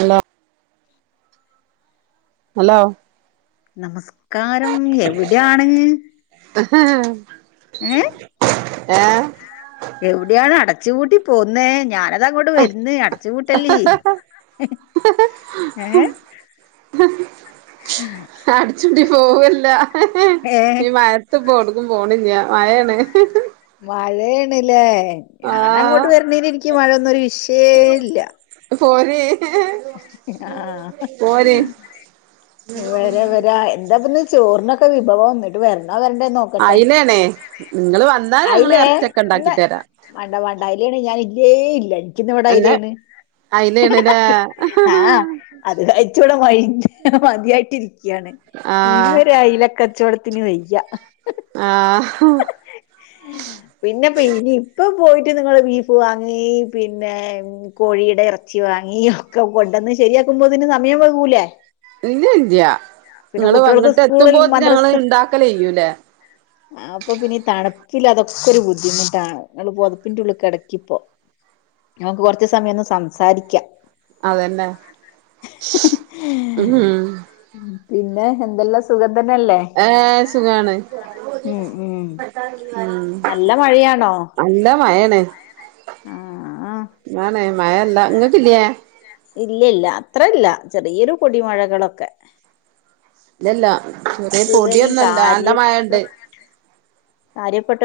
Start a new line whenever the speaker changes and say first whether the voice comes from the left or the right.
right: Hello hello
left: നമസ്കാരം എവിടെയാണ്
right: ഹാ
left: ഏഹ്
right: ഏഹ്
left: റൂട്ടി പോന്നേ ഞാന അതാ അങ്ങോട്ട് വര്ന്ന് അടച്ചുപൂട്ടല്ലീ ഏഹ്
right: അടിച്ചൂട്ടി പോവല്ല
left: ഏ
right: ഈ മഴയത്ത് പോണു പോണില്ല മഴാണ്
left: മഴേണ്ലേ
right: ആഹ്
left: ഞാാനങ്ങോട്ട് വരുന്നേനു എനിക്ക് മഴയൊന്നും ഒരു വിഷയേ ഇല്ല
right: പോര്
left: ആഹ
right: പോര്
left: വരാ വരാ എന്താപ്പന്ന് ചോറിനൊക്കെ വിഭവം ഇന്നിട്ട് വരണോ വരണ്ടേ നോക്കട്ടെ
right: അയിലേണേ നിങ്ങള് വന്നാ ഞങ്ങള്
left: അയിലേ
right: എറച്ചിയൊക്കെ ഇണ്ടാക്കി
left: ഇന്ന
right: തരാം
left: വണ്ട വേണ്ട അയിലാണെ ഞാൻ ഇല്ലേ ഇല്ല ഇന്ന് ഇവിട അയിലയാണ്‌
right: അയിലേണ് ലേ
left: ആഹ അത് കഴച്ചുകൂടെ മഴി മതിയായിട്ട് ഇരിക്കയാണ് ഇന
right: ആഹ്
left: ഒരു അയിലക്കചോടത്തിന് വയ്യ
right: ആഹ് [unintelligible]
left: പിന്നെപ്പോ ഇനി ഇപ്പ പോയിട്ട് നിങ്ങള് ബീഫ് വാങ്ങി പിന്നെ കോഴിയുടെ ഇറച്ചി വാങ്ങി വാങ്ങി ഒക്കെ കൊണ്ടന്ന് ശരിയാക്കുമ്പോഴ്ത്തിനു സമയം വൈകൂലെ
right: ഇല്ല ഇല്ല നിങ്ങള് വങ്ങിട്ട്
left: സ്കൂളിൽ
right: എത്തുമ്പോത്തിന് ഞങ്ങള് ഇണ്ടാക്കല് കയ്യൂലെ
left: ആ അപ്പൊ പിന്നീ തണ അതൊക്കെ ഒരു ബുദ്ധിമുട്ടാണ് ഇങ്ങള് പുതപ്പിന്റെ ഉള്ളിൽ കിടക്കിപ്പോ നമുക്ക് കൊറച്ച സമയം ഒന്ന് സംസാരിക്കാം
right: അതന്നെ മ്മ്
left: പിന്നെ എന്തെല്ലാം സുഖം തന്നെല്ലേ
right: ഏഹ് സുഖാണ്
left: ഉ ഉ
right: ഉം
left: നല്ല മഴയാണോ
right: നല്ല മഴാണ്
left: ആഹ്
right: [unintelligible] മഴല്ലേ ഇങ്ങൾക്കില്ലേ
left: ഇല്ല ഇല്ല അത്ര ഇല്ല ചെറിയൊരു പൊടിമഴകളൊക്കെ
right: ഇല്ലല്ല ചെറിയ
left: തുവരെയും
right: പൊടിയൊന്നുല്ല നല്ല
left: കാര്യ കാര്യപ്പെട്ട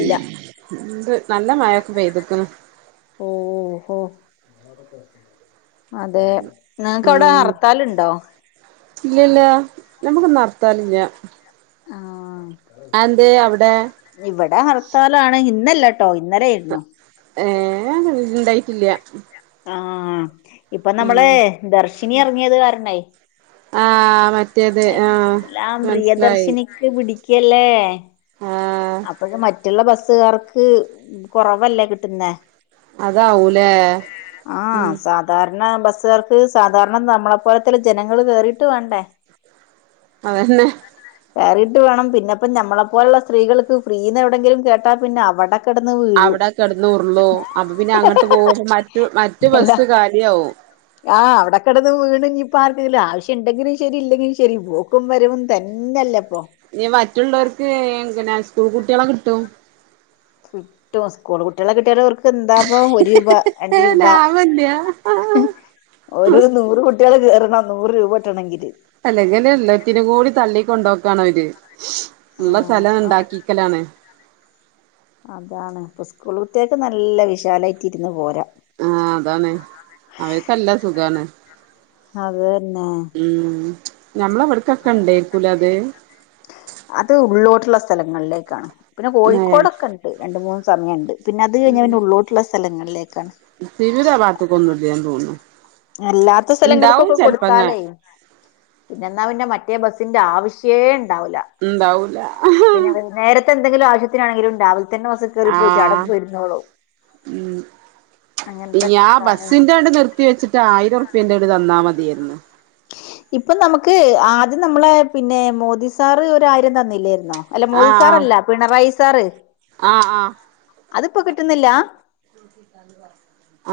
right: ഇണ്ട് നല്ല മഴൊക്കെ പെയ്ത്ക്ക്ണ്‌
left: ഓഹോ അതെ നിങ്ങക്ക് അവിടെ ഹർത്താലുണ്ടോ
right: ഇല്ല ഇല്ല നമ്മുക്ക്ന്ന് ഹർത്താലില്ല
left: ആ
right: അതെന്തേ അവിടെ
left: ഇവിടെ ഹർത്താലാണ് ഇന്നല്ല കേട്ടോ ഇന്നല ആയിരുന്നു
right: ഏർ ഇണ്ടായിട്ടില്ല
left: ആഹ ഇപ്പൊ നമ്മള്
right: ഉം
left: ദർശിനി ഇറങ്ങിയത് കാരണേ
right: ആ മറ്റേത് ആ
left: എല്ലാം
right: മനസ്സിലായി
left: പ്രിയദർശിനിക്ക് പിടി ക്കല്ലേ
right: ആ
left: അപ്പോക്കെ മറ്റുള്ള ബസ് ബസുകാർക്ക് കൊറവല്ലേ കിട്ടുന്നെ
right: അതാവൂലേ
left: ആഹ
right: ഉം
left: സാധാരണ കാര ബസ്സുകർക്ക് സാധാരണ നമ്മളെ പോലത്തെ ജനങ്ങള് കേറിട്ട് വേണ്ടേ
right: അതന്നെ
left: കേറീട്ട് വേണം പിന്നെപ്പം നമ്മളെ പോലുള്ള സ്ത്രീകൾക്ക് ഫ്രീന്ന് എവിടെങ്കിലും കേട്ടാ പിന്നെ അവടെ
right: അവ്ടെ കെട്ന്നുർളു അപ്പൊ പിന്നെ അങ്ങട്ട് പോകുമ്പ മറ്റ് മറ്റ്
left: അല്ല
right: ബസ്സ് കാലി ആവും
left: ആഹ് അവ്ടെ കെടന്ന് വീണ്ഞ്ഞിപ്പ ആർക്കലും ആവശ്യണ്ടെങ്കിലും ശരി ഇല്ലെങ്കിലും ശെരി പോക്കും വരവും ത അന്നല്ല
right: ഇഞ് മറ്റുള്ളോര്ക്ക് പിന്നെ സ്കൂൾ കുട്ട്യളെ കിട്ടും
left: കിട്ടും സ്കൂൾ കുട്ട്യളെ കിട്ടിയാലോർക് എന്ത പ്പോ ഒരു രൂപ രണ്ട് രൂപ
right: ലാഭല്ല്യ
left: ഒരു നൂറ് കൊട് ട്ട്യള് കേറണം നൂറ് രൂപട്ടണെങ്കില്
right: അല്ലെങ്കിൽ എല്ലാത്തിനും കൂടി തള്ളി കൊണ്ടുപോക്കണ അവര് ഇള്ള സ്ഥലം
left: ആഹ്
right: ഇണ്ടാക്കീക്കലാണ്
left: അതാണ് ഇപ്പൊ സ്കൂൾ കുട്ടികൾക്ക് നല്ല വിശാലായിട്ട് ഇരുന്ന് പോരാ
right: ആഹ് അതാണ് അവര്ക്കല്ല സുഖാണ്
left: അത് തന്നെ
right: ഞമ്മള ഇവ്ട്ക്കൊക്കെണ്ടേക്കുലത്
left: അത് ഉള്ളോട്ടുള്ള സ്ഥലങ്ങളിലേക്കാണ് പിന്നെ
right: ഏഹ്
left: കോഴിക്കോടൊക്കെണ്ട് രണ്ട്മൂന്ന് സമയണ്ട് പിന്നെ അത് കഴിഞ്ഞാപിന്നെ ഉള്ളോട്ട്ള്ള സ്ഥലങ്ങളിലേക്കാണ്
right: സിവിര പാത്തക്കൊന്നും ഇല്ലെന്ന് തോന്നുന്നു.
left: അല്ലാത്ത
right: ഇണ്ടാവും
left: സ്ഥലങ്ങൾക്കൊക്കെ
right: ചെലപ്പങ്ങ
left: കൊടുത്താലേ പിന്നെന്നാ പിന്നെ മറ്റേ ബസ്സിന്റെ ആവശ്യേ ഇണ്ടാവില്ല
right: ഇണ്ടാവൂല
left: പിന്നെ നേരത്തെ എന്തെങ്കിലും ആവശ്യത്തിനാണെങ്കിലും ഉണ്ടാവില്ല തന്ന ബസ്സ്‌ കേറിപോയിട്ട് അട
right: ആഹ്
left: പോയിരുന്നോളും
right: ഞാൻ
left: അങ്ങനത്തൊക്കാണ്
right: ബസ്സിന്റെണ്ട് നിർത്തി വെച്ചിട്ട് ആയിരർപ്യേന്റെണ്ട് തന്നാമതിയേര്ന്നു
left: ഇപ്പൊ നമുക്ക് ആദ്യം നമ്മളെ പിന്നെ മോദി സാർ ഒര് ആയിരം തന്നില്ലേ അല്ല മോദി
right: ആഹ്
left: സാറല്ല പിണറായി സാർ ആഹ് ആഹ്
right: ആഹ് ആഹ് ആഹ്
left: അതിപ്പോ കിട്ടുന്നി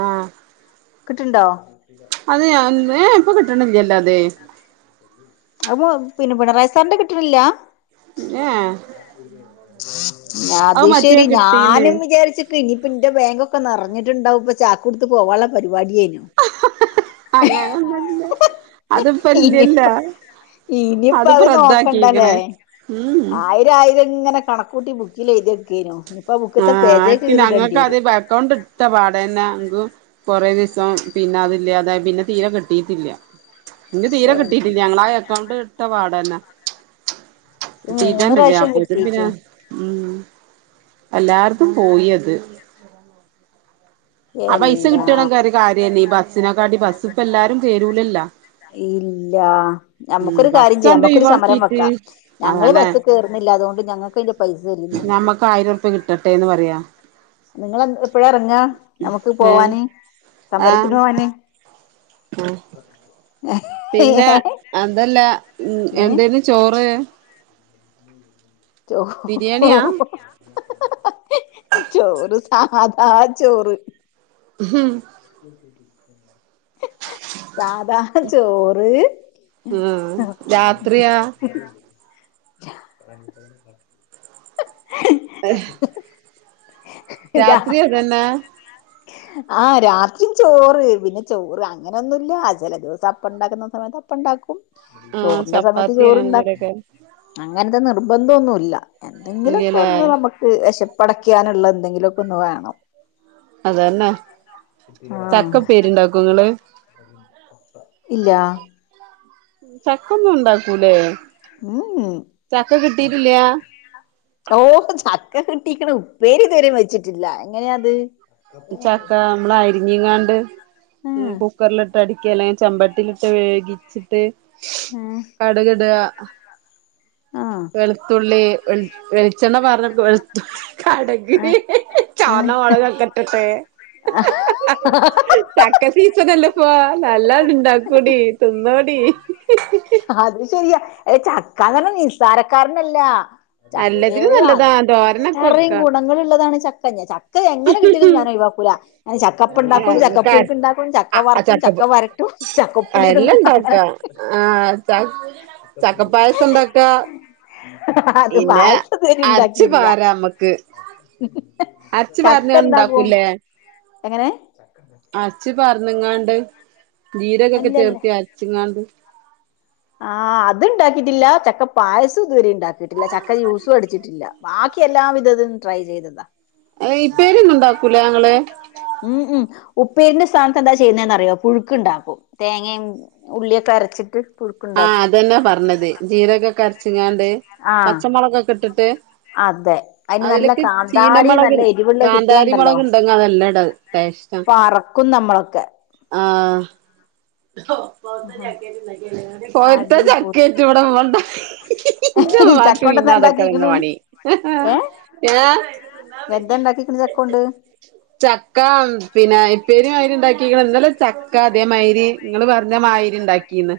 right: ആഹ്
left: ക് ട്ട്ണ്ടോ
right: അത് ഞാൻ ഏ ഇപ്പൊ കിട്ടണില്ലല്ലൊ അത്
left: അ പിന്നെ പിണറായി സാറിന്റെ കിട്ടിട്ടില്ല
right: ഏഹ് ഏഹ്
left: [inaudible] അത് ശെരി
right: കിട്ടീന്ന്
left: ഞാനും വിചാരിച്ചിട്ട് ഇനിയിപ്പ ഇന്റെ ബാങ്കൊക്കെ നിറഞ്ഞിട്ടുണ്ടാവും ഇപ്പൊ ചാക്ക് കൊടുത്ത് പോവള്ള പരിപാടി
right: അങ്ങനൊന്നല്ല അത്പ്പല്ല്യല്ലൊ
left: ഇനിപ്പ അഹ് നോക്കണ്ടല്ലേ
right: ഉം
left: ആയിരായി ഇതെങ്ങനെ കണക്കൂട്ടി ബുക്കിൽ എഴുതി വെക്കിനു
right: ആഹ ആര്ക് ഞങ്ങക്കാദ്യ ബ അക്കൌണ്ട് ഇട്ത്തപാടന്നെ ഇങ്കും കൊറേ ദീസം പിന്നെ അതില്ലാതായി പിന്നെ തീരെ കിട്ടീട്ടില്ല ഇൻക് തീരെ
left: ശരി
right: കിട്ടിയിട്ടില്ല ഞങ്ങള ആ അക്കൗണ്ട് ഇട്ത്തപാടന്നെ
left: മൂന്ന്
right: തീറ്റന്നല്ലേ
left: പ്രാവശ്യം
right: അപ്പോത്തിനു
left: കിട്ടീക്ക്
right: പിന്നെ എല്ലാര്തും പോയത് ആ പൈസ
left: എല്ലാം
right: കിട്ട്ണങ്കെ ഒരു കാര്യനീ ഈ ബസ്സിനെക്കാട്ടി ബസ്സ്പ്പ എല്ലാരും കേരൂലല്ല
left: ഇല്ല
right: ഉം
left: നമ്മക്കൊരു കാര്യം ചെയ്യാം
right: ബസ്സണ്ട്
left: മ്മക്കൊരു സമരം
right: ഒഴിവാക്കീട്ട്
left: വെക്കാം ഞങ്ങള്
right: അതന്നെ
left: ബസ്സ് കേറ്ന്നി ല്ല അതുകൊണ്ട് ഞങ്ങക്ക്ന്റെ പൈസ തരുന്നിട്ട്
right: ഞമ്മക്ക് ആയിരം ഉറുപ്യ കിട്ടട്ടേന്ന് പറയാ
left: നിങ്ങളെ എപ്പഴാ എറങ്ങാ നമക്ക്
right: ഏ
left: പോവാന് സമരത്തിനോവാന്
right: ആഹ് പിന്നെ അതല്ല ഉ
left: ഏ
right: എന്തേനു ചോറ്
left: ചോ
right: ബിരിയാണിയാ
left: ചോറ് സാധാചോറ്
right: ഹം
left: [unintelligible]
right: [unintelligible]
left: സാധാ ചോറ്
right: ആ രാത്രിയാ?
left: രാ...
right: അഹ് രാത്രി അതെന്നേ
left: ആ രാത്രിചോറ് പിന്നെ ചോറ് അങ്ങനൊന്നുല്ലാ ചെല ദിവസം അപ്പം ഇണ്ടാക്കണ സമയത്ത് അപ്പം ഇണ്ടാക്കും
right: ആഹ്
left: ചോറിന്റെ സമയത്ത്
right: ചപ്പാത്തി
left: ചോറ്ണ്ടാക്കും
right: അങ്ങനെന്തേലൊക്കെ
left: അങ്ങനെത്തെ നിർബന്ധം നിർബന്തോന്നുല്ല
right: ഇല്ലല്ലേ
left: എന്തെങ്കിലൊക്കൊന്ന് നമുക്ക് വെശപ്പടയ്ക്ക്യാന്ള്ള ന്തെങ്കിലൊക്കൊന്ന് വേണം
right: അതന്നെ
left: ആഹ്
right: ചക്കപേരിണ്ടാക്കോ ഇങ്ങള്
left: ഇല്ലാ
right: ചക്കൊന്നുംണ്ടാക്കൂലേ...
left: മ് മ് ഓ [unintelligible] കിട്ടീക്ണ് ഉപ്പേരിത്‌വെരേം വെച്ചിട്ടില്ല എങ്ങനെയത്‌..
right: ചക്ക മ്മള് അരിഞ്ങ്ങാണ്ട്
left: ആഹ്
right: കുക്കറില്ട്ട് [inaudible] ക്കെലെ അല്ലെങ്കി ചെമ്പട്ടിലിട്ട് വേഗിച്ചിട്ട്
left: ആഹ്
right: കടുക്ഡാ...
left: ആഹ്
right: വെളുത്തുള്ളി [unintelligible] വെളിച്ചെണ്ണ പാർന്ന് [unintelligible] കട്ക്ന്
left: ആഹ്
right: ചോന്ന
left: ആഹ്
right: മൊളകൊക്കെട്ട്ട്ട്
left: [unintelligible]
right: [unintelligible] [unintelligible] [unintelligible]
left: അത് ശെരിയാ ഏ ചക്കാന്നറഞാ നിസ്സാരക്കാരനല്ല ചക്കേ...
right: നല്ലതിന് നല്ലതാ തോരനൊക്കെ
left: അത്രേം
right: വെക്കാം
left: ഗുണങ്ങള് ള്ളതാണ് ചക്ക ചക്ക എങ്ങനെ കിട്ട്യാലും ഞാ.. ഒയിവാക്കൂല ക്കൂല അങ്ങന ചക്കപ്പണ്ടാക്കും,
right: ആഹ് നമക്ക്
left: ചക്കപ്പുഴുക്ക്ണ്ടാക്കും, ചക്ക
right: ആഹ്
left: വറക്കും, ചക്ക വരട്ടും ചക്കപ്പിലിടും.
right: ണ്ടാക്ക ആ ചക്കപ്പായസണ്ടാക്കാ...
left: അത് പായസെതെരീം ണ്ടാക്കീല്ലാ
right: പാരാ നമ്മക്ക് അരച്ച് പാർന്ന്ങ്ങാണ്ട്
left: ചക്കന്താകും
right: ഇണ്ടാക്കൂല്ലേ
left: എങ്ങനെ?
right: അരച്ച് പർന്ന്ങ്ങാണ്ട് ജീരകൊക്കെ
left: അല്ലല്ല
right: ചേർത്തി അരച്ച്ങ്ങാണ്ട്
left: ആ... അത്ണ്ടാക്കീട്ടില്ല ചക്ക പായസം ഇതുവരേം ണ്ടാക്കിട്ടില്ല ചക്ക ജൂസുഅടിച്ചിട്ടില്ല ബാക്കി എല്ലാ വിധതും ട്രൈ ചെയ്തതാ
right: അല്ലെ ഇപ്പേരിയൊന്നുണ്ടാക്കൂലെ ങ്ങള്
left: ഉം ഉം ഉപ്പേരിന്റെ സ്ഥാനതെന്താ ചെയ്യല്ന്ന്റിയോ പുഴുക്കുണ്ടാക്കും തേങേ ഉള്ളിയൊക്കെ അരച്ചിട്ട് [unintelligible]
right: ആ.. അതന്നെ പറഞ്ഞത് ജീരകൊക്കരച്ച്ങ്ങാണ്ട്
left: ആ
right: പച്ചമൊളകക്കെ ഇട്ട്ട്ട്
left: അതെ അതിന് നല്ല
right: അതില്ക്ക്
left: കാന്താരി
right: ചീനമൊളക്
left: നല്ല എരിവുള്ള
right: കാന്താരി
left: കിട്ടിയാണ്ടല്ലോ
right: മുളക്ണ്ടെങ്കിഅതെല്ലഡാ..
left: പറക്കും നമ്മളൊക്കെ
right: ആ....
left: ആഹാ [unintelligible]
right: പൊവ്ത്ത ചക്കേയ്റ്റ്വ്ടണ്ടാ ന്റെമ്മാക്ക്
left: ചക്കോണ്ട് എന്താ
right: പിന്നതക്ക
left: ഇണ്ടാക്കിക്ക്ണ്
right: പണി ഏ...
left: എന്തണ്ടാക്കീക്ക്ണ് ചക്കോണ്ട്.
right: ചക്കാ പിന്നെ [inaudible] [unintelligible] ഇന്നല ചക്ക അതേമാരി ഇങ്ങള് പറഞ്ഞമായിരി ഇണ്ടാക്കീന്ന്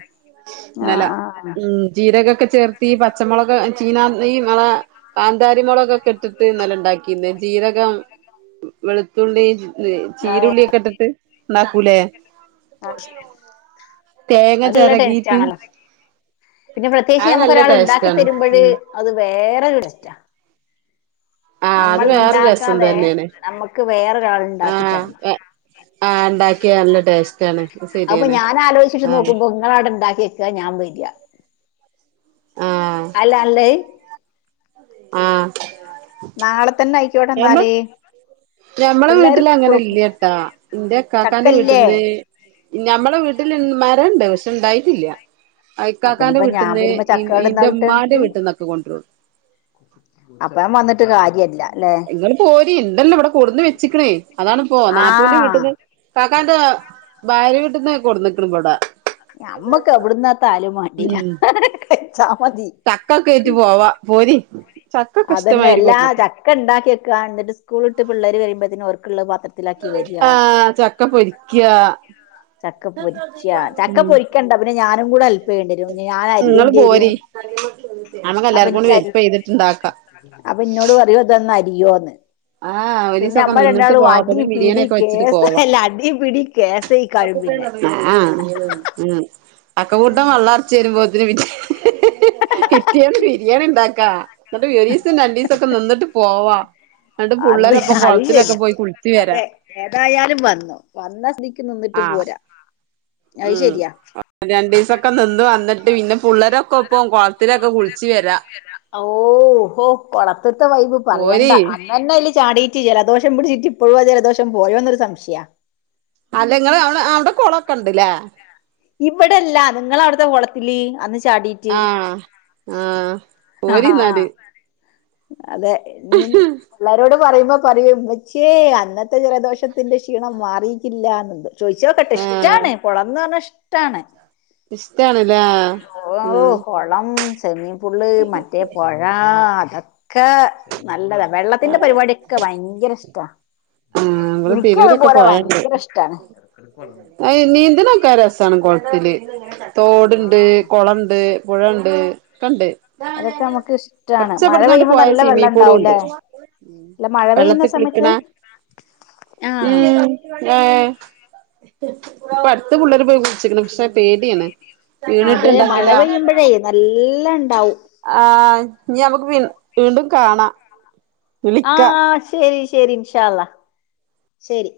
right: ന്നല
left: ആഹ് ആഹ്
right: ഉം ജീരകക്ക ചേർത്തീ പച്ചമൊളകചീനാന്തിന്നങ്ങള കാന്താരിമുളകൊക്കെട്ടിട്ട് ന്നലെ ണ്ടാക്കീന്നത്. ജീരകം, വെളുത്തുള്ളി ല്
left: ആഹ്
right: ചീരുള്ളിയൊക്കെ ഇട്ടിട്ട്ണ്ടാക്കൂലേ..
left: അതെല്ലടേസ്റ്റാണല്ലോ.. പിന്നെ
right: അത് നല്ല
left: പ്രത്യേകിച്ചമക്കൊരാള് ണ്ടാക്കി
right: ടേസ്റ്റാണ്
left: തരുമ്പഴ്
right: ഉം
left: അത് വേറൊരു ടേസ്റ്റാ..
right: ആ അത്
left: നമ്മൾ
right: വേറെ രസം
left: ഇണ്ടാക്കാതെ
right: തന്നെയാണ്
left: നമ്മക്ക് വേറൊരാൾ
right: ആ
left: ഇണ്ടാക്കി തരണം
right: ആ ഉണ്ടാക്കിയ നല്ല ടേസ്റ്റ്
left: അപ്പൊ ഞാൻ ആലോചിച്ചിട്ട് നോക്കുമ്പോ ഇങ്ങളവ്ടെ ഉണ്ടാക്കി വെക്ക ഞാൻ വരാ അല്ല നല്ലത്
right: ആ
left: നാളെ [unintelligible]
right: ഞമ്മള
left: പിള്ളേര്
right: വീട്ടിലങ്ങനെ
left: സ്കൂള്
right: ഇല്ലൃട്ടാ ന്റിക്കക്കാന്റെ
left: ചക്കല്ലേ
right: വീട്ടില് ഞമ്മളെ വീട്ടിൽ മരംണ്ട് പക്ഷെ ഇണ്ടായിട്ടില്ല
left: അപ്പൊ
right: ഇക്കാക്കാന്റെ
left: ഇനിയിപ്പോ ഞാൻ
right: വീട്ടന്ന്
left: വരുമ്പോ ചക്ക എവിടുന്നാ കിട്ടാ
right: ഇന്റെമ്മാന്റെ
left: അനക്ക്
right: വീട്ടിൽ നിന്നൊക്കെ കൊണ്ടരുള്ളൂ
left: അപ്പ ഞാൻ വന്നിട്ട് കാര്യല്ല ല്ലേ
right: ഇങ്ങള് പോരി ഇണ്ടല്ലോ ഇവിടെ കൊട്ന്ന് വെച്ചിക്ക്ണേ അതാണിപ്പോ നാടത്തൂന്റെ
left: ആഹ്
right: വീട്ട്ന്ന് ക്കാന്റെ ഭാര്യ വീട്ടന്ന് കൊണ്ടന്നിക്ക്ണിവിടെ
left: നമ്മക്ക് എവിടെന്നെത്താണലും വേണ്ടീല
right: ഉം
left: കയിച്ച മതി
right: പോരീ ചക്കകഷ്ടമായിരിക്കോ
left: ഒക്കെണ്ടാക്കിക്ക ന്നിട്ട് സ്കൂളിട്ട് പിള്ളേര് വരുമ്പത്തിനും ഓർക്ക്ള്ള
right: ആ ചക്ക പൊരിക്യാ
left: ചക്ക പൊരിക്ക ചക്ക പൊരിക്കണ്ട പിന്നെ ഞാനും കൂടെ ഹെല്പ്പ് ചെയ്യേണ്ടെരും ഞാൻ അരിയേണ്ടിരും
right: നമുക്ക് എല്ലാവർക്കും കൂടെ ഹെല്പ് ചെയ്തിട്ടു
left: അപ്പൊ ഇന്നോട് പറയോ ഇതൊന്നു അരിയോന്ന്
right: ആഹ്
left: പിന്നെ
right: ഒരീസൊക്കെ
left: നമ്മള്
right: നിന്നിട്ട്
left: രണ്ടാളും
right: പോവാ അപ്പത്തിന്
left: അടിപിടി
right: ബിരിയാണിയൊക്കെ വെച്ചിട്ട്
left: കേസല്ല അടി പിടി കേസ കഴ
right: ആ അക്ക കൂട്ടം വളർച്ചെന്നും വരുമ്പോത്തിന് പിന്നെ ഹ് ഹ് ഹ് കിട്ടിയന്ന് ബിരിയാണി ഉണ്ടാക്കാ എന്നിട്ട് ഒരീസം രണ്ടീസംക്കെ നിന്നിട്ട് പോവാ എന്നിട്ട്
left: അത്
right: പുള്ളേരൊപ്പം
left: അത്
right: കൊളത്തിലൊക്കെ
left: ശെരിയാ
right: പോയി കുളിച്ച് വരാ
left: അതെ ഏതായാലും വന്നു വന്ന സ്ഥിതിക്ക് നിന്നിട്ട്
right: ആഹ്
left: പോരാ അത്
right: ഉം
left: ശരിയാ
right: രണ്ടു ദിവസൊക്കെ നിന്ന് വന്നിട്ട് പിന്നെ പിള്ളേരൊക്കെ ഇപ്പ പോക
left: കൊളത്തിലൊക്കെ കുളിച്ചു വരുവാ ഓ കൊളതീത്തെ വൈബ് പറയണ്ട
right: പോരി
left: അന്നെ ചാടിയിട്ട് ജലദോഷം പിടിച്ചിട്ട് ഇപ്പോഴുവാ ജലദോഷം പോയോന്നൊരു സംശയാ
right: അല്ലെങ്ങ അവ അവിടെ കൊളൊക്കെ ഇണ്ട്ല്ലേ
left: ഇവിടെല്ല നിങ്ങ അവിടുത്തെ കുളത്തില് അന്ന് ചാടിറ്റ്
right: ആഹ് ആഹ്
left: ഉം ആ ആ ഹാ
right: പോരിന്നാല്
left: അതെ ഇ പിള്ളേരോട് പറയുമ്പോ പറയും മ്മ്ച്യേ അന്നത്തെ ജലദോഷത്തിന്റെ ഷീ ക്ഷീണം മാറിയിട്ടില്ലാന്ന് ചോദിച്ച നോക്കട്ടെ
right: ആഹ്
left: ഇഷ്ടാണ് കുളംന്ന് പറഞ്ഞ ഇഷ്ടാണ്
right: ഇഷ്ടാണല്ലേ ഉം
left: സ്വിമിങ് പൂള് മറ്റേ പുഴ അതൊക്കെ നല്ലതാ വെള്ളത്തിന്റെ പരിപാടിയൊക്കെ ഭയങ്കര ഇഷ്ടാ
right: ആഹ് നമ്മള്
left: എനിക്കു
right: തിരൂരൊക്കെ
left: അതുപോലെ
right: പോയണ്ട്
left: ഭയങ്കര ഇഷ്ടാണ്
right: നീന്തലൊക്കെ രസമാണ് കുളത്തില്
left: ആ
right: തോടുണ്ട് കൊളംണ്ട് പുഴണ്ട് കണ്ട്
left: അതൊക്കെ നമുക്ക് ഇഷ്ടാണ്
right: കൊറച്ച്
left: മഴ
right: അവിടുന്നങ്ങാണ്ട്
left: പെയ്യുമ്പോ
right: പോയ
left: നല്ല വെള്ളം
right: സ്വിമ്മിംഗ് പൂളുംണ്ട്
left: ഉണ്ടാവൂലേ അല്ല മഴ പെയ്യുന്ന
right: വെള്ളത്തി കളിക്കണ
left: സമയത്ത് ആ
right: ഉം ഹേ ഇപ്പൊ അടുത്ത പിള്ളേര് പോയി കുളിച്ചിക്കണ് പക്ഷെ പേടിയാണ്
left: അതെ മഴ
right: വീണിട്ടുണ്ടെങ്കിലോ
left: പെയ്യുമ്പോഴേ നല്ലയിണ്ടാവും
right: ഞ്ഞി നമുക്ക് വീ വീണ്ടും കാണാം
left: ആ
right: വിളിക്കാം
left: ശരി ശരി ഇൻഷാള്ള ശരി